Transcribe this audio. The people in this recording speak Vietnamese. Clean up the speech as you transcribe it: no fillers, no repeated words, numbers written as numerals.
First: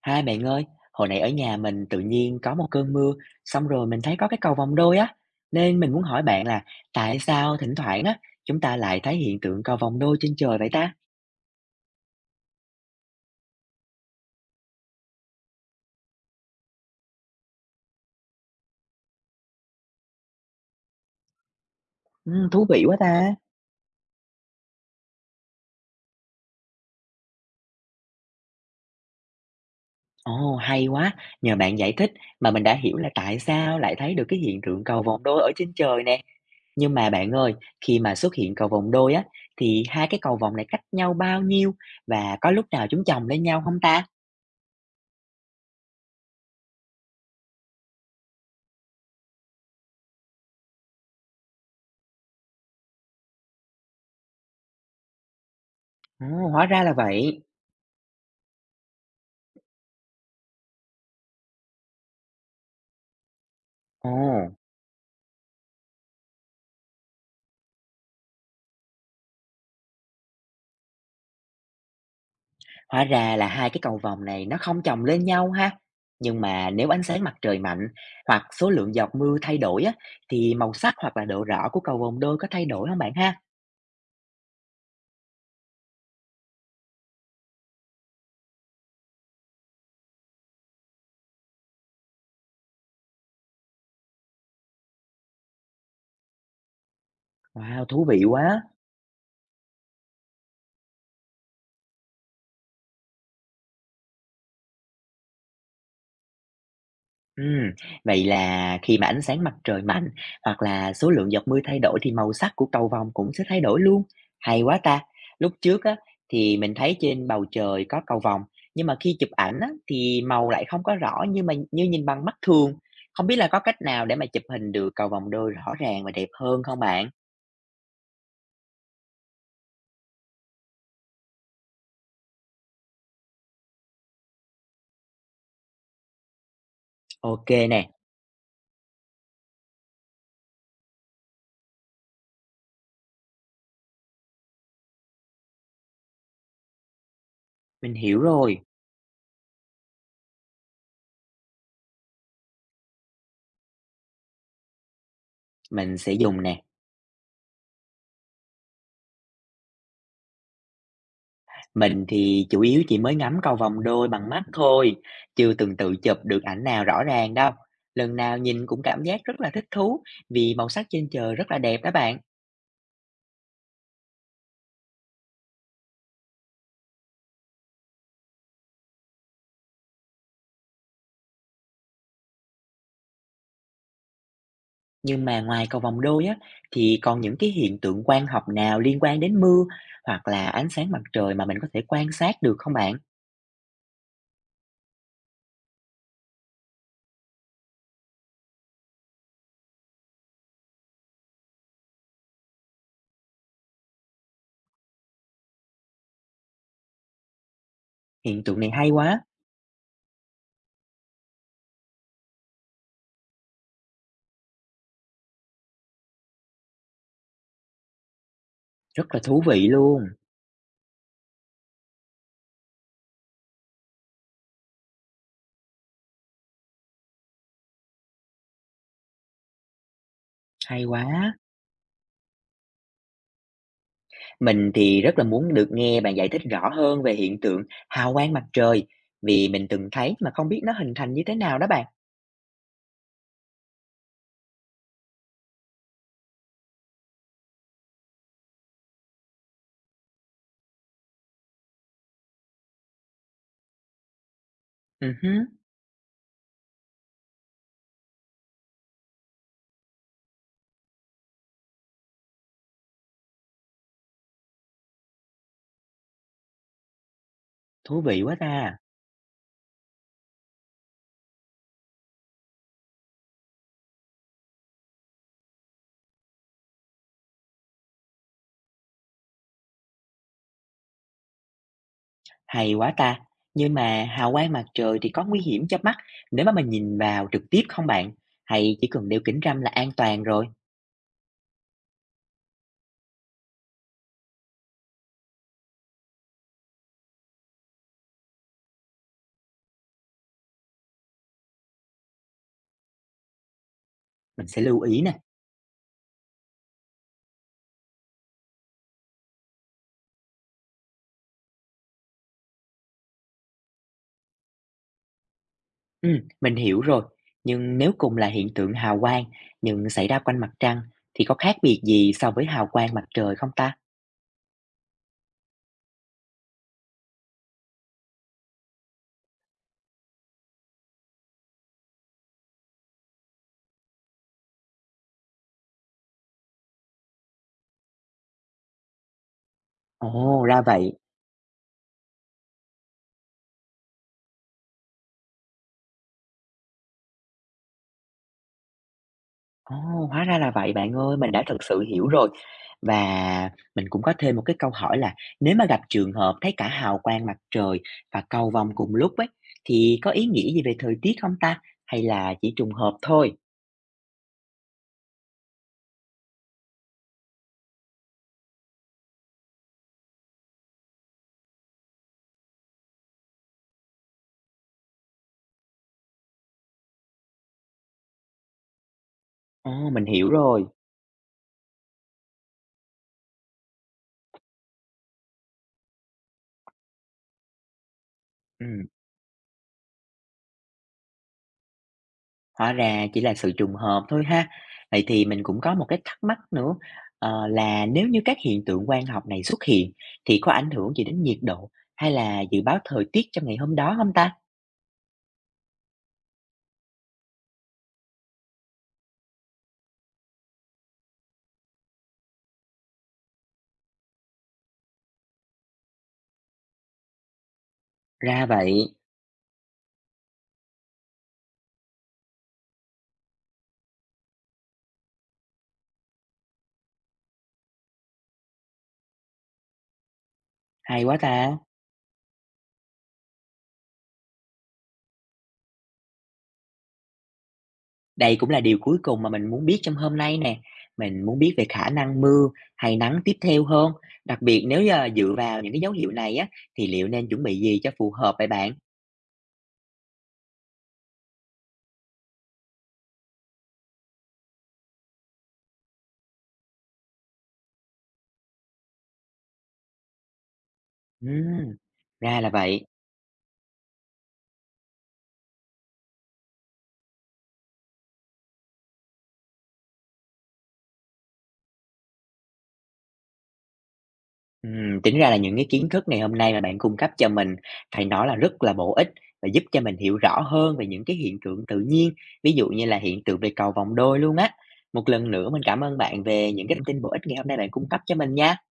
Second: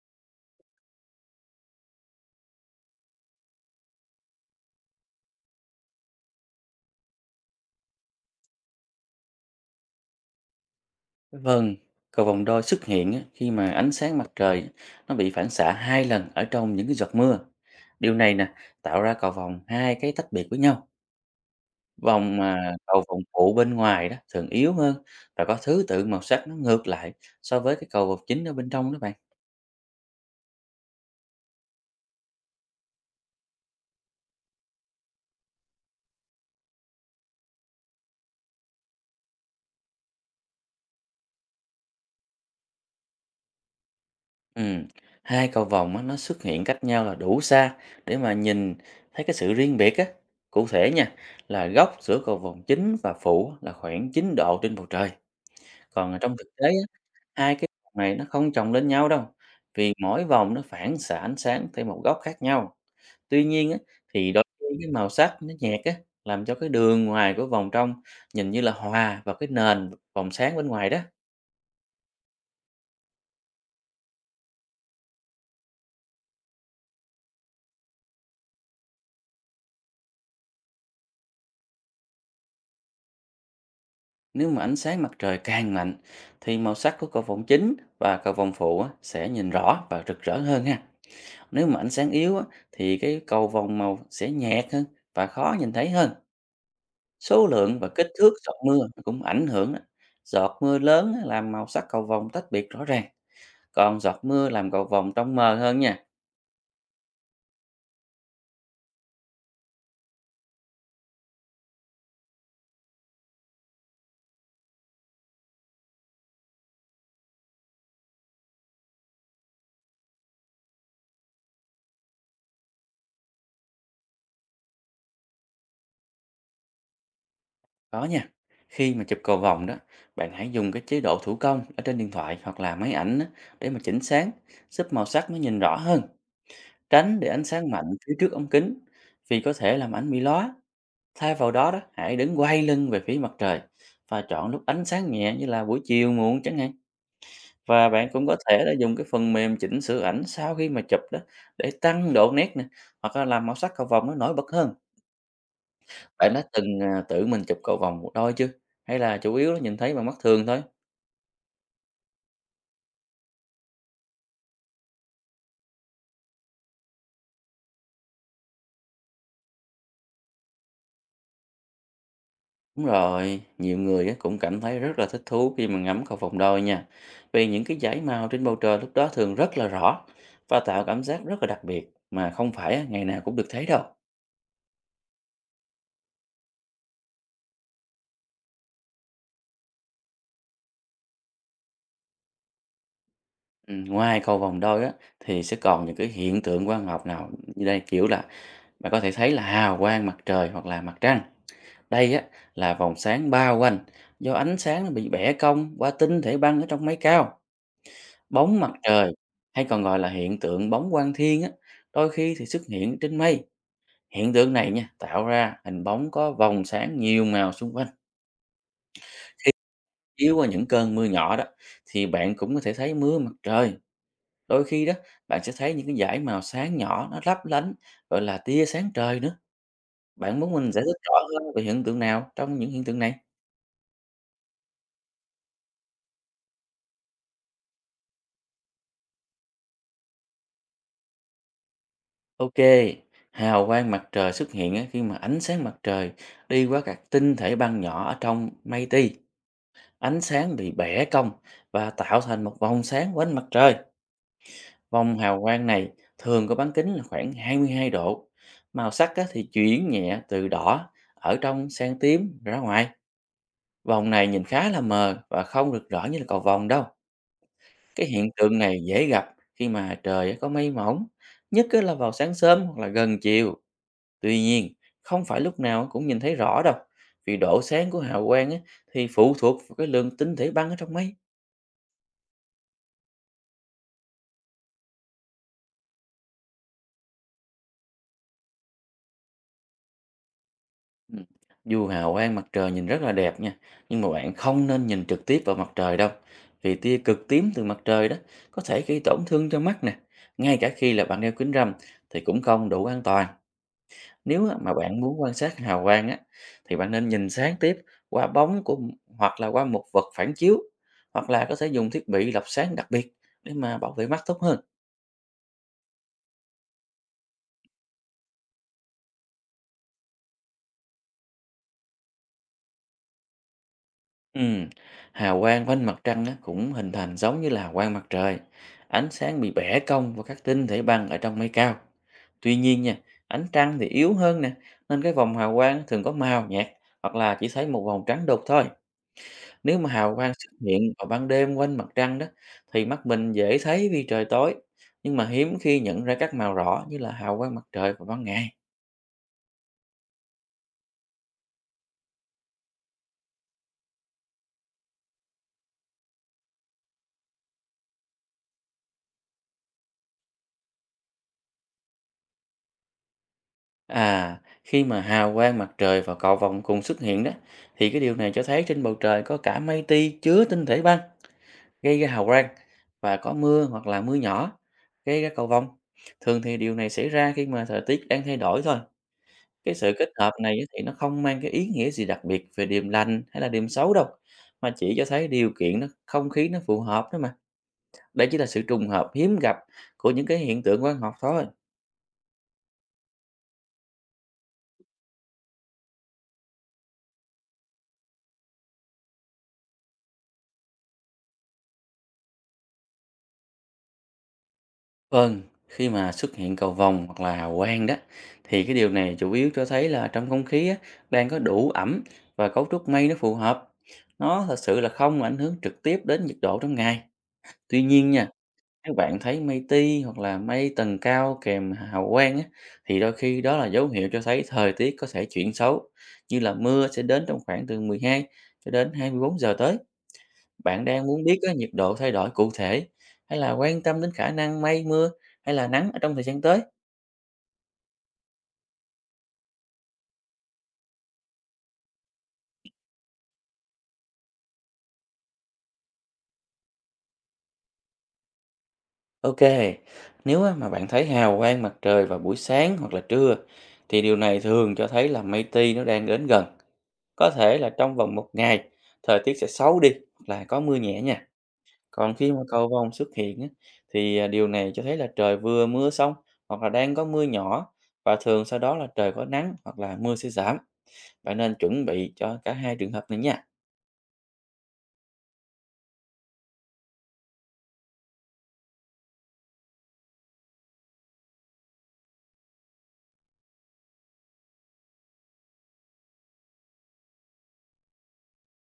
Hai bạn ơi, hồi nãy ở nhà mình tự nhiên có một cơn mưa, xong rồi mình thấy có cái cầu vồng đôi á, nên mình muốn hỏi bạn là tại sao thỉnh thoảng á chúng ta lại thấy hiện tượng cầu vồng đôi trên trời vậy ta? Vâng, cầu vồng đôi xuất hiện á, khi mà ánh sáng mặt trời á, nó bị phản xạ hai lần ở trong những cái giọt mưa. Điều này nè tạo ra cầu vồng hai cái tách biệt với nhau. Vòng Ừ, thú mà vị quá cầu vồng ta. phụ bên ngoài đó thường yếu hơn và có thứ tự màu sắc nó ngược lại so với cái cầu vồng chính ở bên trong đó bạn. Ồ, hay quá, nhờ bạn giải thích mà mình đã hiểu là tại sao lại thấy được cái hiện tượng cầu vồng đôi ở trên trời nè. Nhưng mà bạn ơi, khi mà xuất hiện cầu vồng đôi á thì hai cái cầu vồng này cách nhau bao nhiêu và có lúc nào chúng chồng lên nhau không ta? Ừ. Hai cầu vồng á, nó xuất hiện cách nhau là đủ xa để mà nhìn thấy cái sự riêng biệt á. Cụ thể nha, là góc giữa cầu vồng chính và phụ á, là khoảng 9 độ trên bầu trời. Còn ở Ồ, trong thực hóa tế, ra là vậy. hai cái vòng này nó không chồng lên nhau đâu, vì mỗi vòng nó phản xạ ánh sáng theo một góc khác nhau. Tuy nhiên á, Ồ. thì đôi khi cái màu sắc nó nhạt á, làm cho cái đường ngoài của vòng trong nhìn như là hòa vào cái nền vòng sáng bên ngoài đó. Hóa ra là hai cái cầu vồng này nó không chồng lên nhau ha. Nhưng mà nếu ánh sáng mặt trời mạnh hoặc số lượng giọt mưa thay đổi á, thì màu sắc hoặc là độ rõ của cầu vồng đôi có thay đổi không bạn ha? Nếu mà ánh sáng mặt trời càng mạnh thì màu sắc của cầu vồng chính và cầu vồng phụ á, sẽ nhìn rõ và rực rỡ hơn ha. Nếu mà ánh sáng yếu á, thì cái cầu vồng màu sẽ nhạt hơn và khó nhìn thấy hơn. Số lượng Wow, và thú kích vị thước giọt quá. mưa cũng ảnh hưởng đó. Giọt mưa lớn á, làm màu sắc cầu vồng tách biệt rõ ràng, còn giọt mưa làm cầu vồng trong mờ hơn nha. Ừm, vậy là khi mà ánh sáng mặt trời mạnh hoặc là số lượng giọt mưa thay đổi thì màu sắc của cầu vồng cũng sẽ thay đổi luôn. Hay quá ta. Lúc trước á thì mình thấy trên bầu trời có cầu vồng, nhưng mà khi chụp ảnh á thì màu lại không có rõ như nhìn bằng mắt thường. Không biết là có cách nào để mà chụp hình được cầu vồng đôi rõ ràng và đẹp hơn không bạn? Đó nha. Khi mà chụp cầu vồng đó, bạn hãy dùng cái chế độ thủ công ở trên điện thoại hoặc là máy ảnh á, để mà chỉnh sáng, giúp màu sắc nó nhìn rõ hơn. Tránh để ánh Ok sáng nè, mạnh phía trước ống kính, vì có thể làm ảnh bị lóa. Thay vào đó đó, hãy đứng quay lưng về phía mặt trời và chọn lúc ánh sáng nhẹ như là buổi chiều muộn chẳng hạn. Và mình bạn hiểu cũng có rồi. thể là dùng cái phần mềm chỉnh sửa ảnh sau khi mà chụp đó, để tăng độ nét nè, hoặc là làm màu sắc cầu vồng nó nổi bật hơn. Mình sẽ Bạn đã dùng nè. từng, tự mình chụp cầu vồng một đôi chưa? Hay là chủ yếu là nhìn thấy bằng mắt thường thôi? Mình thì chủ yếu chỉ mới ngắm cầu vồng đôi bằng mắt thôi, chưa từng tự chụp được ảnh nào rõ ràng đâu. Lần nào nhìn cũng cảm giác rất là thích thú vì màu sắc trên trời rất là đẹp đó bạn. Đúng rồi, nhiều người á cũng cảm thấy rất là thích thú khi mà ngắm cầu vồng đôi nha. Vì những cái dải màu trên bầu trời lúc đó thường rất là rõ và tạo cảm giác rất là đặc biệt, mà không phải á ngày nào cũng được thấy đâu. Nhưng mà ngoài cầu vồng đôi á, thì còn những cái hiện tượng quang học nào liên quan đến mưa hoặc là ánh sáng mặt trời mà mình có thể quan sát được không bạn? Ngoài cầu vồng đôi á thì sẽ còn những cái hiện tượng quang học nào, như đây, kiểu là bạn có thể thấy là hào quang mặt trời hoặc là mặt trăng. Đây á, là vòng sáng bao quanh do ánh sáng nó bị bẻ cong qua tinh thể băng ở trong máy cao. Hiện Bóng tượng mặt này hay trời quá, hay còn gọi là hiện tượng bóng quang thiên á, đôi khi thì xuất hiện trên mây. Hiện tượng này nha, tạo ra hình bóng có vòng sáng nhiều màu xung quanh. rất là thú vị luôn, Chiếu qua những cơn mưa nhỏ đó, thì bạn cũng có thể thấy mưa mặt trời. Đôi khi đó, bạn sẽ thấy những cái dải màu sáng nhỏ nó lấp lánh, gọi là tia sáng trời nữa. Bạn muốn mình giải hay thích rõ quá. hơn về hiện tượng nào trong những hiện tượng này? Mình thì rất là muốn được nghe bạn giải thích rõ hơn về hiện tượng hào quang mặt trời vì mình từng thấy mà không biết nó hình thành như thế nào đó bạn. Ok, hào quang mặt trời xuất hiện á, khi mà ánh sáng mặt trời đi qua các tinh thể băng nhỏ ở trong mây ti. Ánh sáng bị bẻ cong và tạo thành một vòng sáng quanh mặt trời. Ừ, Vòng hào hứm, quang này thường có bán kính là khoảng 22 độ. Màu sắc á, thì chuyển nhẹ từ đỏ ở trong sang tím ra ngoài. Vòng này nhìn khá là mờ và không được rõ như là cầu vồng đâu. thú Cái vị hiện quá tượng ta, này dễ gặp khi mà trời á có mây mỏng, nhất á là vào sáng sớm hoặc là gần chiều. Tuy nhiên, không phải lúc nào cũng nhìn thấy rõ đâu, vì độ sáng của hào quang á, thì phụ thuộc vào cái lượng tinh thể băng ở trong mây. hay quá ta! Nhưng mà hào quang mặt trời thì có nguy hiểm cho mắt nếu mà mình nhìn vào trực tiếp không bạn? Hay chỉ cần đeo kính râm là an toàn rồi? Ừ. Dù hào quang mặt trời nhìn rất là đẹp nha, nhưng mà bạn không nên nhìn trực tiếp vào mặt trời đâu, vì tia cực tím từ mặt trời đó có thể gây tổn thương cho mắt nè. Ngay cả khi là bạn đeo kính râm thì cũng không đủ an toàn. Mình Nếu á, sẽ mà lưu bạn ý nè. muốn quan sát hào quang á, thì bạn nên nhìn sáng tiếp qua bóng của, hoặc là qua một vật phản chiếu, hoặc là có thể dùng thiết bị lọc sáng đặc biệt để mà bảo vệ mắt tốt hơn. Ừ, mình hiểu rồi. Nhưng nếu cùng là hiện tượng hào quang nhưng xảy ra quanh mặt trăng thì có khác biệt gì so với hào quang mặt trời không ta? Ừm, hào quang quanh mặt trăng á, cũng hình thành giống như là hào quang mặt trời. Ánh sáng bị bẻ cong vào các tinh thể băng ở trong mây cao. Tuy nhiên nha, ánh trăng thì yếu hơn nè, nên cái vòng hào quang thường có màu nhạt, hoặc là chỉ thấy một vòng trắng đục thôi. Nếu mà hào quang Ồ, xuất ra vậy. hiện vào ban đêm quanh mặt trăng đó, thì mắt mình dễ thấy vì trời tối, nhưng mà hiếm khi nhận ra các màu rõ như là hào quang mặt trời vào ban ngày. Ồ, hóa ra là vậy bạn ơi, mình đã thực sự hiểu rồi. Và mình cũng có thêm một cái câu hỏi là nếu mà gặp trường hợp thấy cả hào quang mặt trời và cầu vồng cùng lúc ấy, thì có ý nghĩa gì về thời tiết không ta? Hay là chỉ trùng hợp thôi? À, khi mà hào quang mặt trời và cầu vồng cùng xuất hiện đó, thì cái điều này cho thấy trên bầu trời có cả mây ti chứa tinh thể băng gây ra hào quang, và có mưa hoặc là mưa nhỏ gây ra cầu vồng. Thường thì điều này xảy ra khi mà thời tiết đang thay đổi thôi. Cái Ồ, sự mình kết hiểu hợp này á, rồi. thì nó không mang cái ý nghĩa gì đặc biệt về điềm lành hay là điềm xấu đâu, mà chỉ cho thấy điều kiện nó không khí nó phù hợp thôi mà. Đây chỉ là sự Ừ, trùng hợp hiếm gặp của những cái hiện tượng quang học thôi. hóa ra chỉ là sự trùng hợp thôi ha. Vậy thì mình cũng có một cái thắc mắc nữa, là nếu như các hiện tượng quang học này xuất hiện thì có ảnh hưởng gì đến nhiệt độ hay là dự báo thời tiết trong ngày hôm đó không ta? Vâng, khi mà xuất hiện cầu vồng hoặc là hào quang đó, thì cái điều này chủ yếu cho thấy là trong không khí á, đang có đủ ẩm và cấu trúc mây nó phù hợp. Nó thật sự là không ảnh hưởng trực tiếp đến nhiệt độ trong ngày. Tuy nhiên nha, Ra nếu vậy, bạn thấy mây ti hoặc là mây tầng cao kèm hào quang á, thì đôi khi đó là dấu hiệu cho thấy thời tiết có thể chuyển xấu, như là mưa sẽ đến trong khoảng từ 12 cho đến 24 giờ tới. Bạn hay đang quá muốn biết á, ta. nhiệt độ thay đổi cụ thể, hay là quan tâm đến khả năng mây mưa hay là nắng ở trong thời gian tới? Đây cũng là điều cuối cùng mà mình muốn biết trong hôm nay nè. Mình muốn biết về khả năng mưa hay nắng tiếp theo hơn. Đặc biệt nếu là dựa vào những cái dấu hiệu này á, thì liệu nên chuẩn bị gì cho phù hợp vậy bạn? Ok, nếu á, mà bạn thấy hào quang mặt trời vào buổi sáng hoặc là trưa, thì điều này thường cho thấy là mây ti nó đang đến gần. Có thể là trong vòng một ngày, thời tiết sẽ xấu đi hoặc là có mưa nhẹ nha. Ừm, Còn khi mà ra là cầu vậy. vồng xuất hiện á, thì, điều này cho thấy là trời vừa mưa xong hoặc là đang có mưa nhỏ, và thường sau đó là trời có nắng hoặc là mưa sẽ giảm. Bạn nên chuẩn bị cho cả hai trường hợp này nha. Tính ra là những cái kiến thức ngày hôm nay mà bạn cung cấp cho mình phải nói là rất là bổ ích và giúp cho mình hiểu rõ hơn về những cái hiện tượng tự nhiên, ví dụ như là hiện tượng về cầu vồng đôi luôn á. Một lần nữa mình cảm ơn bạn về những cái thông tin bổ ích ngày hôm nay bạn cung cấp cho mình nha.